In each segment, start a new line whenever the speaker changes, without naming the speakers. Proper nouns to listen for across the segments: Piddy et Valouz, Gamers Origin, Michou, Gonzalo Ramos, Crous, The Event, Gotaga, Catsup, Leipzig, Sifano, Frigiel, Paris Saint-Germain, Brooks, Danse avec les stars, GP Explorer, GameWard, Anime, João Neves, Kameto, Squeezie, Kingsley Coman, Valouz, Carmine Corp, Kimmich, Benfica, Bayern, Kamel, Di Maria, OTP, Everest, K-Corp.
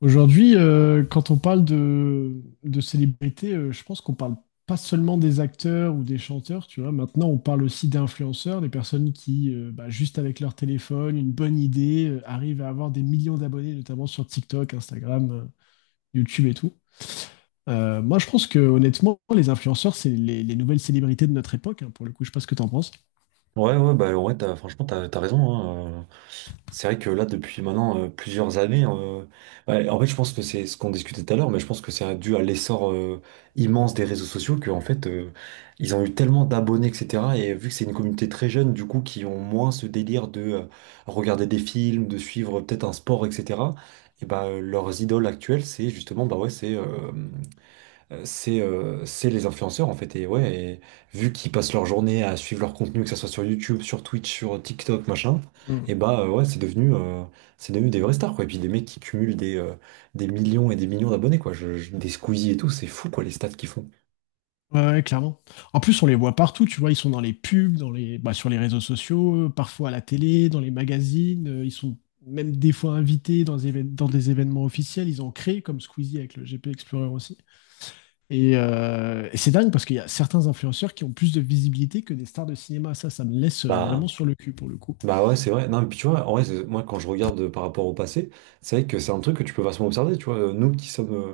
Aujourd'hui, quand on parle de célébrités, je pense qu'on parle pas seulement des acteurs ou des chanteurs, tu vois. Maintenant, on parle aussi d'influenceurs, des personnes qui, juste avec leur téléphone, une bonne idée, arrivent à avoir des millions d'abonnés, notamment sur TikTok, Instagram, YouTube et tout. Moi, je pense que honnêtement, les influenceurs, c'est les nouvelles célébrités de notre époque, hein, pour le coup. Je sais pas ce que t'en penses.
Ouais, ouais, bah ouais, t'as, franchement, t'as raison, hein. C'est vrai que là, depuis maintenant plusieurs années, hein, ouais, en fait, je pense que c'est ce qu'on discutait tout à l'heure, mais je pense que c'est dû à l'essor immense des réseaux sociaux que, en fait, ils ont eu tellement d'abonnés, etc. Et vu que c'est une communauté très jeune, du coup, qui ont moins ce délire de regarder des films, de suivre peut-être un sport, etc. Et bah, leurs idoles actuelles, c'est justement, bah ouais, c'est les influenceurs en fait. Et ouais, vu qu'ils passent leur journée à suivre leur contenu, que ce soit sur YouTube, sur Twitch, sur TikTok, machin, et bah ouais, c'est devenu des vraies stars quoi. Et puis des mecs qui cumulent des millions et des millions d'abonnés quoi. Des Squeezie et tout, c'est fou quoi les stats qu'ils font.
Ouais, ouais, clairement. En plus, on les voit partout, tu vois, ils sont dans les pubs, dans les, bah, sur les réseaux sociaux, parfois à la télé, dans les magazines, ils sont même des fois invités dans, dans des événements officiels, ils ont créé comme Squeezie avec le GP Explorer aussi. Et c'est dingue parce qu'il y a certains influenceurs qui ont plus de visibilité que des stars de cinéma, ça me laisse
Bah,
vraiment sur le cul pour le coup.
bah ouais, c'est vrai. Non, mais puis tu vois, en vrai, moi quand je regarde par rapport au passé, c'est vrai que c'est un truc que tu peux facilement observer. Tu vois, nous qui sommes,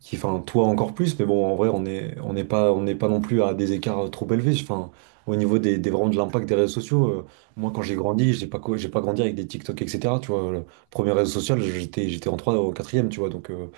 qui, enfin, toi encore plus, mais bon, en vrai, on est, on n'est pas non plus à des écarts trop élevés. Enfin, au niveau des, vraiment de l'impact des réseaux sociaux, moi, quand j'ai grandi, j'ai pas grandi avec des TikTok, etc. Tu vois, le premier réseau social, j'étais en 3e au quatrième, tu vois, donc. euh,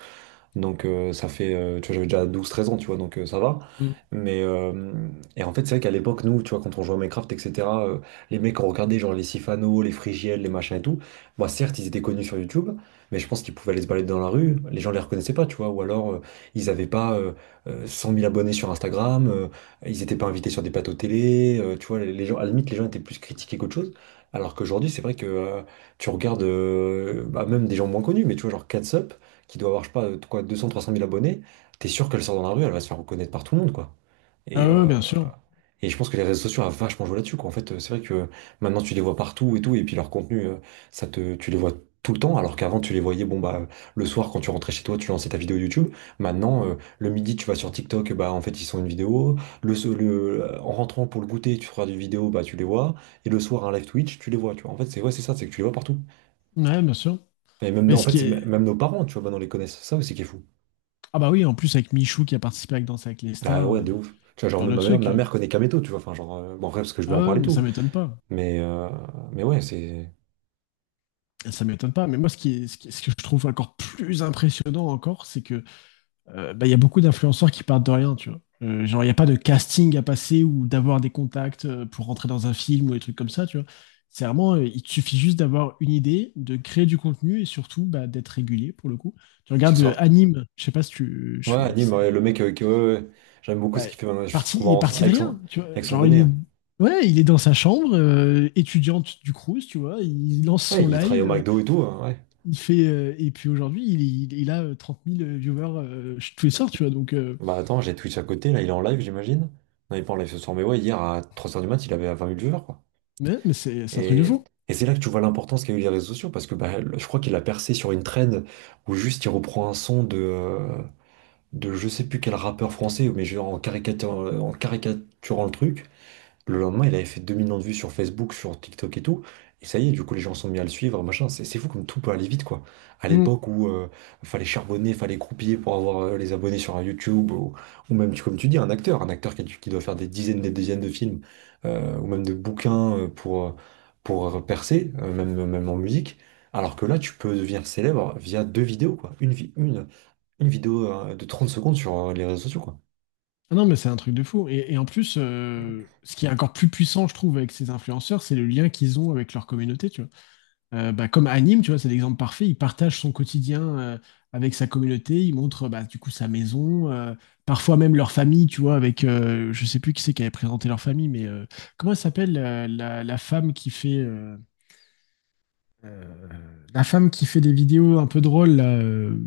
donc euh, ça fait, tu vois, j'avais déjà 12 13 ans, tu vois, donc ça va.
Mm.
Mais et en fait, c'est vrai qu'à l'époque, nous, tu vois, quand on jouait à Minecraft, etc., les mecs ont regardé genre les Sifano, les Frigiel, les machins et tout. Bah, certes, ils étaient connus sur YouTube, mais je pense qu'ils pouvaient aller se balader dans la rue, les gens les reconnaissaient pas, tu vois, ou alors ils avaient pas 100 000 abonnés sur Instagram, ils étaient pas invités sur des plateaux télé, tu vois, les gens, à la limite, les gens étaient plus critiqués qu'autre chose. Alors qu'aujourd'hui, c'est vrai que tu regardes bah, même des gens moins connus, mais tu vois, genre Catsup qui doit avoir, je sais pas, quoi, 200, 300 000 abonnés, t'es sûr qu'elle sort dans la rue, elle va se faire reconnaître par tout le monde, quoi.
Ah
Et,
ouais, ouais,
euh,
bien sûr.
et je pense que les réseaux sociaux a vachement joué là-dessus, quoi. En fait, c'est vrai que maintenant tu les vois partout et tout, et puis leur contenu, tu les vois tout le temps, alors qu'avant tu les voyais, bon bah, le soir quand tu rentrais chez toi, tu lançais ta vidéo YouTube. Maintenant, le midi, tu vas sur TikTok, bah en fait ils sont une vidéo. En rentrant pour le goûter, tu feras des vidéos, bah tu les vois. Et le soir, un live Twitch, tu les vois, tu vois. En fait, c'est ouais, c'est ça, c'est que tu les vois partout.
Ouais, bien sûr.
Et même,
Mais
en
ce
fait,
qui est...
même nos parents, tu vois, maintenant les connaissent. Ça, c'est qui est fou.
Ah bah oui, en plus avec Michou qui a participé avec Danse avec les
Ah
stars,
ouais, de ouf. Tu vois,
ce
genre,
genre
même
de
ma mère,
truc.
ma mère connaît Kameto, tu vois. Enfin, genre, bon, après, parce que je vais
Ah
en
ouais,
parler
ouais,
et
mais ça
tout.
m'étonne pas.
Mais, euh, mais ouais, c'est
Ça m'étonne pas, mais moi ce que je trouve encore plus impressionnant encore, c'est que bah, il y a beaucoup d'influenceurs qui partent de rien, tu vois. Genre il n'y a pas de casting à passer ou d'avoir des contacts pour rentrer dans un film ou des trucs comme ça, tu vois. C'est vraiment, il te suffit juste d'avoir une idée, de créer du contenu et surtout bah, d'être régulier pour le coup. Tu
c'est
regardes
ça.
Anime, je sais pas si tu, je
Ouais,
sais pas qui
anime,
c'est
ouais,
Anime.
le mec, ouais, ouais, ouais. J'aime beaucoup
Bah,
ce qu'il fait maintenant, je trouve
il est
marrant, ça,
parti de
avec son,
rien, tu vois.
avec son
Genre il
bonnet.
est... Ouais, il est dans sa chambre, étudiante du Crous, tu vois, il lance
Ouais,
son
il travaille au
live,
McDo et tout, hein, ouais.
il fait, et puis aujourd'hui, il a 30 000 viewers tous les soirs, tu vois. Donc,
Bah attends, j'ai Twitch à côté, là, il est en live, j'imagine. Non, il est pas en live ce soir, mais ouais, hier à 3 heures du mat, il avait 20 000 viewers, quoi.
mais c'est un truc de
Et,
fou.
et c'est là que tu vois l'importance qu'a eu les réseaux sociaux, parce que bah, je crois qu'il a percé sur une trend où juste il reprend un son de je sais plus quel rappeur français, mais genre en caricaturant le truc. Le lendemain, il avait fait 2 millions de vues sur Facebook, sur TikTok et tout. Et ça y est, du coup, les gens sont mis à le suivre, machin. C'est fou comme tout peut aller vite, quoi. À
Mm.
l'époque où fallait charbonner, fallait croupiller pour avoir les abonnés sur un YouTube, ou même, comme tu dis, un acteur qui, qui doit faire des dizaines de films, ou même de bouquins pour percer, même, même en musique. Alors que là, tu peux devenir célèbre via deux vidéos, quoi. Une, vi- une vidéo de 30 secondes sur les réseaux sociaux, quoi.
Ah non, mais c'est un truc de fou. Et en plus, ce qui est encore plus puissant, je trouve, avec ces influenceurs, c'est le lien qu'ils ont avec leur communauté, tu vois. Bah, comme Anime, tu vois, c'est l'exemple parfait. Il partage son quotidien avec sa communauté. Il montre, bah, du coup, sa maison, parfois même leur famille, tu vois, avec, je sais plus qui c'est qui avait présenté leur famille, mais comment elle s'appelle, la femme qui fait... euh, la femme qui fait des vidéos un peu drôles, là,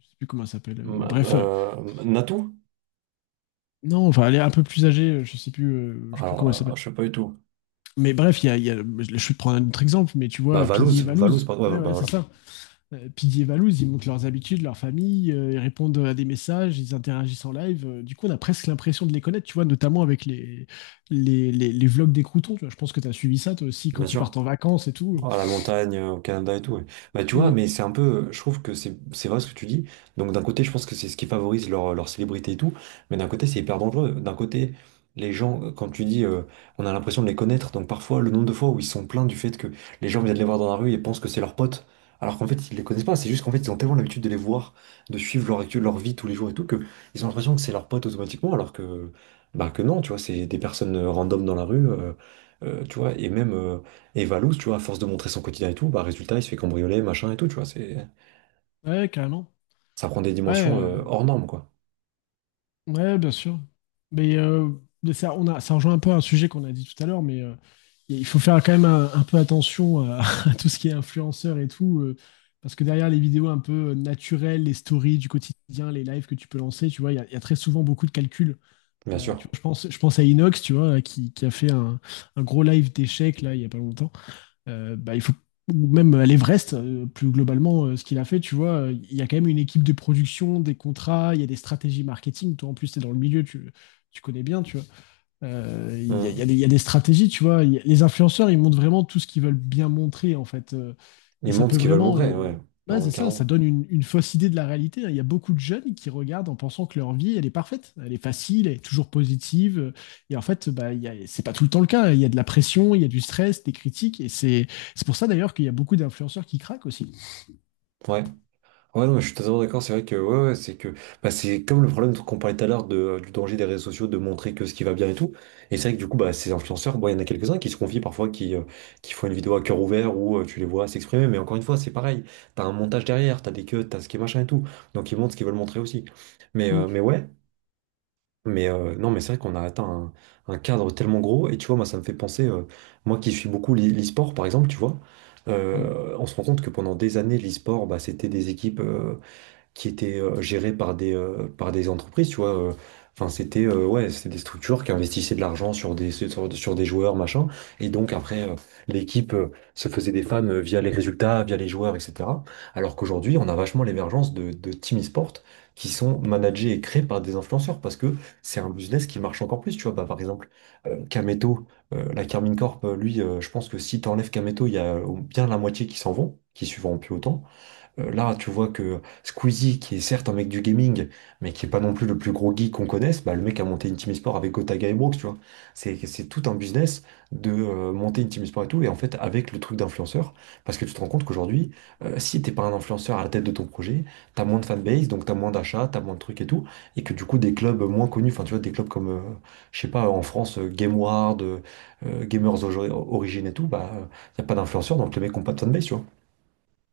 je sais plus comment elle s'appelle, mais bref,
Natou?
non, enfin, elle est un peu plus âgée, je sais plus comment elle
Alors,
s'appelle.
je sais pas du tout.
Mais bref, il y a, y a- je vais te prendre un autre exemple, mais tu
Bah,
vois,
Valouz,
Piddy et
Valouz,
Valouz.
pardon, ouais,
Ouais,
bah
ouais, c'est
voilà,
ça. Piddy et Valouz, ils montrent leurs habitudes, leur famille, ils répondent à des messages, ils interagissent en live. Du coup, on a presque l'impression de les connaître, tu vois, notamment avec les vlogs des croutons. Tu vois, je pense que tu as suivi ça, toi aussi,
bien
quand ils
sûr.
partent en vacances et tout.
À la montagne, au Canada et tout. Ouais. Bah tu vois,
Mm.
mais c'est un peu, je trouve que c'est vrai ce que tu dis. Donc d'un côté, je pense que c'est ce qui favorise leur célébrité et tout, mais d'un côté, c'est hyper dangereux. D'un côté, les gens, quand tu dis, on a l'impression de les connaître, donc parfois, le nombre de fois où ils sont plaints du fait que les gens viennent les voir dans la rue et pensent que c'est leurs potes, alors qu'en fait, ils les connaissent pas. C'est juste qu'en fait, ils ont tellement l'habitude de les voir, de suivre leur vie tous les jours et tout, que ils ont l'impression que c'est leurs potes automatiquement, alors que, bah, que non, tu vois, c'est des personnes random dans la rue. Tu vois, et même et Valouz, tu vois, à force de montrer son quotidien et tout, bah résultat, il se fait cambrioler, machin et tout, tu vois. C'est...
Ouais, carrément.
Ça prend des
Ouais,
dimensions hors normes, quoi.
ouais, bien sûr. Mais, euh, mais ça, ça rejoint un peu un sujet qu'on a dit tout à l'heure, mais il faut faire quand même un peu attention à, à tout ce qui est influenceur et tout, parce que derrière les vidéos un peu naturelles, les stories du quotidien, les lives que tu peux lancer, tu vois, il y a très souvent beaucoup de calculs.
Bien sûr.
Tu vois, je pense à Inox, tu vois, qui a fait un gros live d'échecs là, il y a pas longtemps bah, il faut ou même à l'Everest, plus globalement, ce qu'il a fait, tu vois, il y a quand même une équipe de production, des contrats, il y a des stratégies marketing. Toi, en plus, tu es dans le milieu, tu connais bien, tu
Mhm.
il y a des stratégies, tu vois. Les influenceurs, ils montrent vraiment tout ce qu'ils veulent bien montrer, en fait.
Ils
Et ça
montrent
peut
ce qu'ils veulent
vraiment.
montrer, ouais.
Ouais,
Carrément,
c'est ça, ça
carrément.
donne une fausse idée de la réalité, hein. Il y a beaucoup de jeunes qui regardent en pensant que leur vie, elle est parfaite, elle est facile, elle est toujours positive. Et en fait, bah, c'est pas tout le temps le cas, hein. Il y a de la pression, il y a du stress, des critiques. Et c'est pour ça d'ailleurs qu'il y a beaucoup d'influenceurs qui craquent aussi.
Ouais. Ouais, non, mais je suis totalement d'accord, c'est vrai que, ouais, ouais, c'est que, bah, c'est comme le problème qu'on parlait tout à l'heure de, du danger des réseaux sociaux, de montrer que ce qui va bien et tout. Et c'est vrai que du coup, bah, ces influenceurs, bon, il y en a quelques-uns qui se confient parfois, qui font une vidéo à cœur ouvert où tu les vois s'exprimer, mais encore une fois, c'est pareil. T'as un montage derrière, t'as des queues, t'as ce qui est machin et tout. Donc ils montrent ce qu'ils veulent montrer aussi. Mais
Mm,
ouais. Mais non, mais c'est vrai qu'on a atteint un cadre tellement gros. Et tu vois, moi, ça me fait penser, moi qui suis beaucoup l'e-sport, par exemple, tu vois,
mm.
on se rend compte que pendant des années, l'e-sport, bah, c'était des équipes, qui étaient gérées par des entreprises, tu vois. Enfin, c'était ouais, c'était des structures qui investissaient de l'argent sur des joueurs, machin. Et donc, après, l'équipe se faisait des fans via les résultats, via les joueurs, etc. Alors qu'aujourd'hui, on a vachement l'émergence de team e-sport qui sont managés et créés par des influenceurs parce que c'est un business qui marche encore plus, tu vois. Bah, par exemple, Kameto, la Carmine Corp, lui, je pense que si t'enlèves Kameto, il y a bien la moitié qui s'en vont, qui suivront plus autant. Là, tu vois que Squeezie, qui est certes un mec du gaming, mais qui est pas non plus le plus gros geek qu'on connaisse, bah, le mec a monté une team e-sport avec Gotaga et Brooks, tu vois. C'est tout un business de monter une team e-sport et tout, et en fait, avec le truc d'influenceur, parce que tu te rends compte qu'aujourd'hui, si t'es pas un influenceur à la tête de ton projet, t'as moins de fanbase, donc t'as moins d'achats, t'as moins de trucs et tout, et que du coup, des clubs moins connus, enfin, tu vois, des clubs comme, je sais pas, en France, GameWard, Gamers Origin et tout, bah, y a pas d'influenceurs, donc les mecs ont pas de fanbase, tu vois.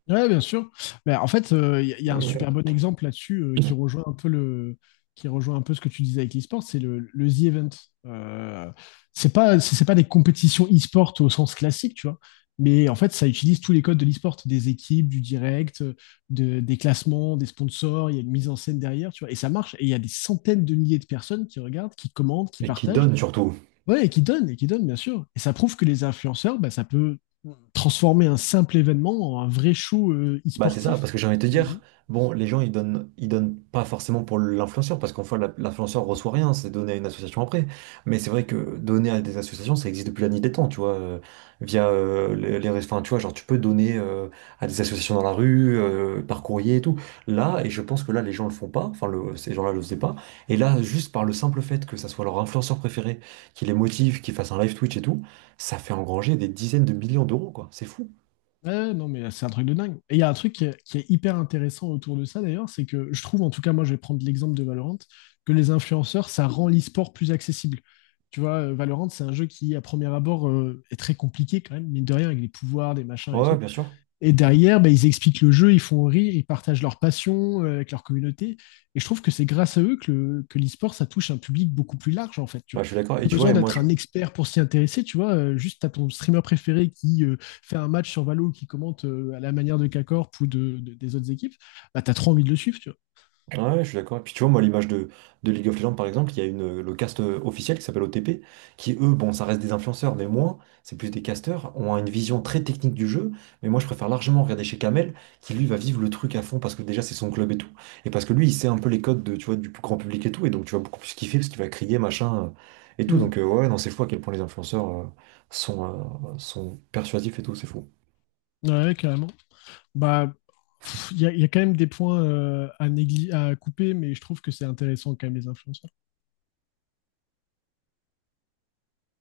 Ouais, bien sûr. Mais en fait, il y, a y a un super bon exemple là-dessus qui rejoint un peu le, qui rejoint un peu ce que tu disais avec l'e-sport, c'est le The Event. Euh, c'est pas, c'est pas des compétitions e-sport au sens classique, tu vois. Mais en fait, ça utilise tous les codes de l'e-sport, des équipes, du direct, des classements, des sponsors. Il y a une mise en scène derrière, tu vois. Et ça marche. Et il y a des centaines de milliers de personnes qui regardent, qui commentent, qui
Et qui
partagent.
donne surtout.
Ouais, et qui donne, bien sûr. Et ça prouve que les influenceurs, bah, ça peut transformer un simple événement en un vrai show
Bah c'est ça, parce
e-sportif.
que j'ai envie de te
Ça se
dire,
dit.
bon, les gens ils donnent pas forcément pour l'influenceur, parce qu'en fait l'influenceur reçoit rien, c'est donné à une association après. Mais c'est vrai que donner à des associations, ça existe depuis la nuit des temps, tu vois, via les, enfin, tu vois, genre tu peux donner à des associations dans la rue, par courrier et tout. Là, et je pense que là les gens le font pas, enfin le, ces gens-là le faisaient pas. Et là, juste par le simple fait que ça soit leur influenceur préféré, qui les motive, qui fasse un live Twitch et tout, ça fait engranger des dizaines de millions d'euros, quoi. C'est fou.
Ouais, non, mais c'est un truc de dingue. Et il y a un truc qui est hyper intéressant autour de ça, d'ailleurs, c'est que je trouve, en tout cas, moi, je vais prendre l'exemple de Valorant, que les influenceurs, ça rend l'e-sport plus accessible. Tu vois, Valorant, c'est un jeu qui, à premier abord, est très compliqué quand même, mine de rien, avec les pouvoirs, des machins
Ouais,
et
ouais,
tout.
bien sûr.
Et derrière, bah, ils expliquent le jeu, ils font rire, ils partagent leur passion avec leur communauté. Et je trouve que c'est grâce à eux que, que l'e-sport, ça touche un public beaucoup plus large, en fait. Tu
Bah,
vois.
je suis d'accord. Et
Pas
tu vois, et
besoin
moi,
d'être
je...
un expert pour s'y intéresser, tu vois. Juste, t'as ton streamer préféré qui fait un match sur Valo, qui commente à la manière de K-Corp ou des autres équipes, bah, t'as trop envie de le suivre, tu vois.
Ouais, je suis d'accord. Et puis, tu vois, moi, l'image de, League of Legends, par exemple, il y a une, le cast officiel qui s'appelle OTP, qui, eux, bon, ça reste des influenceurs, mais moins, c'est plus des casteurs, ont une vision très technique du jeu. Mais moi, je préfère largement regarder chez Kamel, qui, lui, va vivre le truc à fond, parce que déjà, c'est son club et tout. Et parce que lui, il sait un peu les codes de, tu vois, du plus grand public et tout. Et donc, tu vas beaucoup plus kiffer, parce qu'il va crier, machin, et tout.
Mm.
Donc, ouais, non, c'est fou à quel point les influenceurs sont, sont persuasifs et tout, c'est fou.
Ouais, carrément. Bah, pff, il y a quand même des points à, à couper, mais je trouve que c'est intéressant quand même les influenceurs.